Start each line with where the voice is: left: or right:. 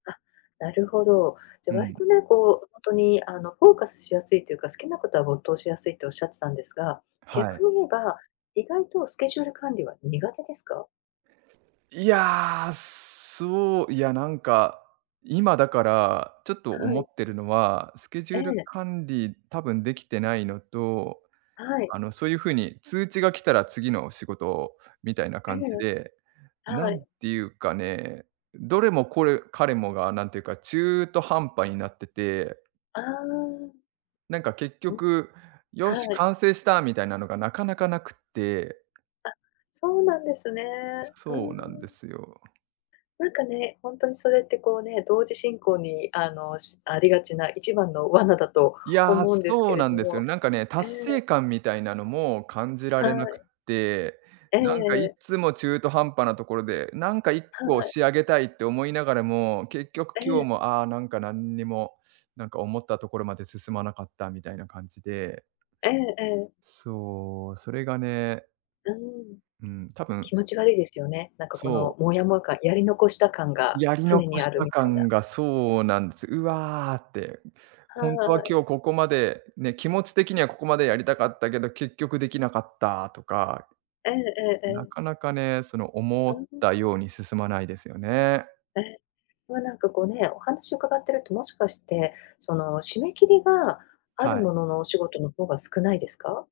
left: あ、なるほど。じゃ、
right: う
left: 割
right: ん。
left: とね、こう、ほんとに、あの、フォーカスしやすいというか、好きなことは没頭しやすいっておっしゃってたんですが、
right: はい。
left: 逆に言えば、意外とスケジュール管理は苦手ですか？
right: いや、そう、いや、なんか、今だからちょっと
left: は
right: 思っ
left: い。
right: てるのは、スケジュ
left: え
right: ール
left: え。
right: 管理多分できてないのと、
left: はい。
right: あの、そういうふうに通知が来たら次の仕事みたいな
left: え
right: 感じ
left: え。
right: で、
left: は
right: 何
left: い。
right: ていうかね、どれもこれかれもがなんていうか中途半端になってて。
left: ああ。
right: なんか結
left: ん、
right: 局、「よし、
left: はい。
right: 完成した！」みたいなのがなかなかなくって。
left: あ、そうなんですね。
right: す
left: うー
right: そうなんで
left: ん。
right: すよ。
left: なんかね、本当にそれって、こうね、同時進行に、あの、しありがちな、一番の罠だと
right: いや、
left: 思うんです
right: そ
left: け
right: う
left: れ
right: なん
left: ど
right: ですよね。
left: も。
right: なんかね、
left: え
right: 達
left: え。
right: 成感みたいなのも感じら
left: は
right: れなくっ
left: い。
right: て、
left: え
right: なんかい
left: え。
right: つも中途半端なところで、なんかいっ
left: は
right: こ
left: い。
right: 仕上げたいって思いながらも、結局
left: え
right: 今日
left: え。
right: も、ああ、なんか、なんにも、なんか、思ったところまで進まなかったみたいな感じで。
left: ええええ。
right: そう。それがね。
left: うーん。
right: うん、多分
left: 気持ち悪いですよね。なんか、こ
right: そう。
left: の、もやもや感、やり残した感が
right: やり
left: 常
right: 残
left: に
right: し
left: ある
right: た
left: みたいな。
right: 感がそうなんです。うわって。
left: は
right: ほんとは今
left: い。
right: 日ここまで、ね、気持ち的にはここまでやりたかったけど、結局できなかったとか。
left: えええええ
right: な
left: え。
right: かなかね、その思
left: う
right: っ
left: ん。
right: たように進まないですよね。
left: え。ま、なんか、こう、ね、お話を伺ってると、もしかして、その締め切りがあ
right: は
left: る
right: い。
left: もののお仕事の方が少ないですか？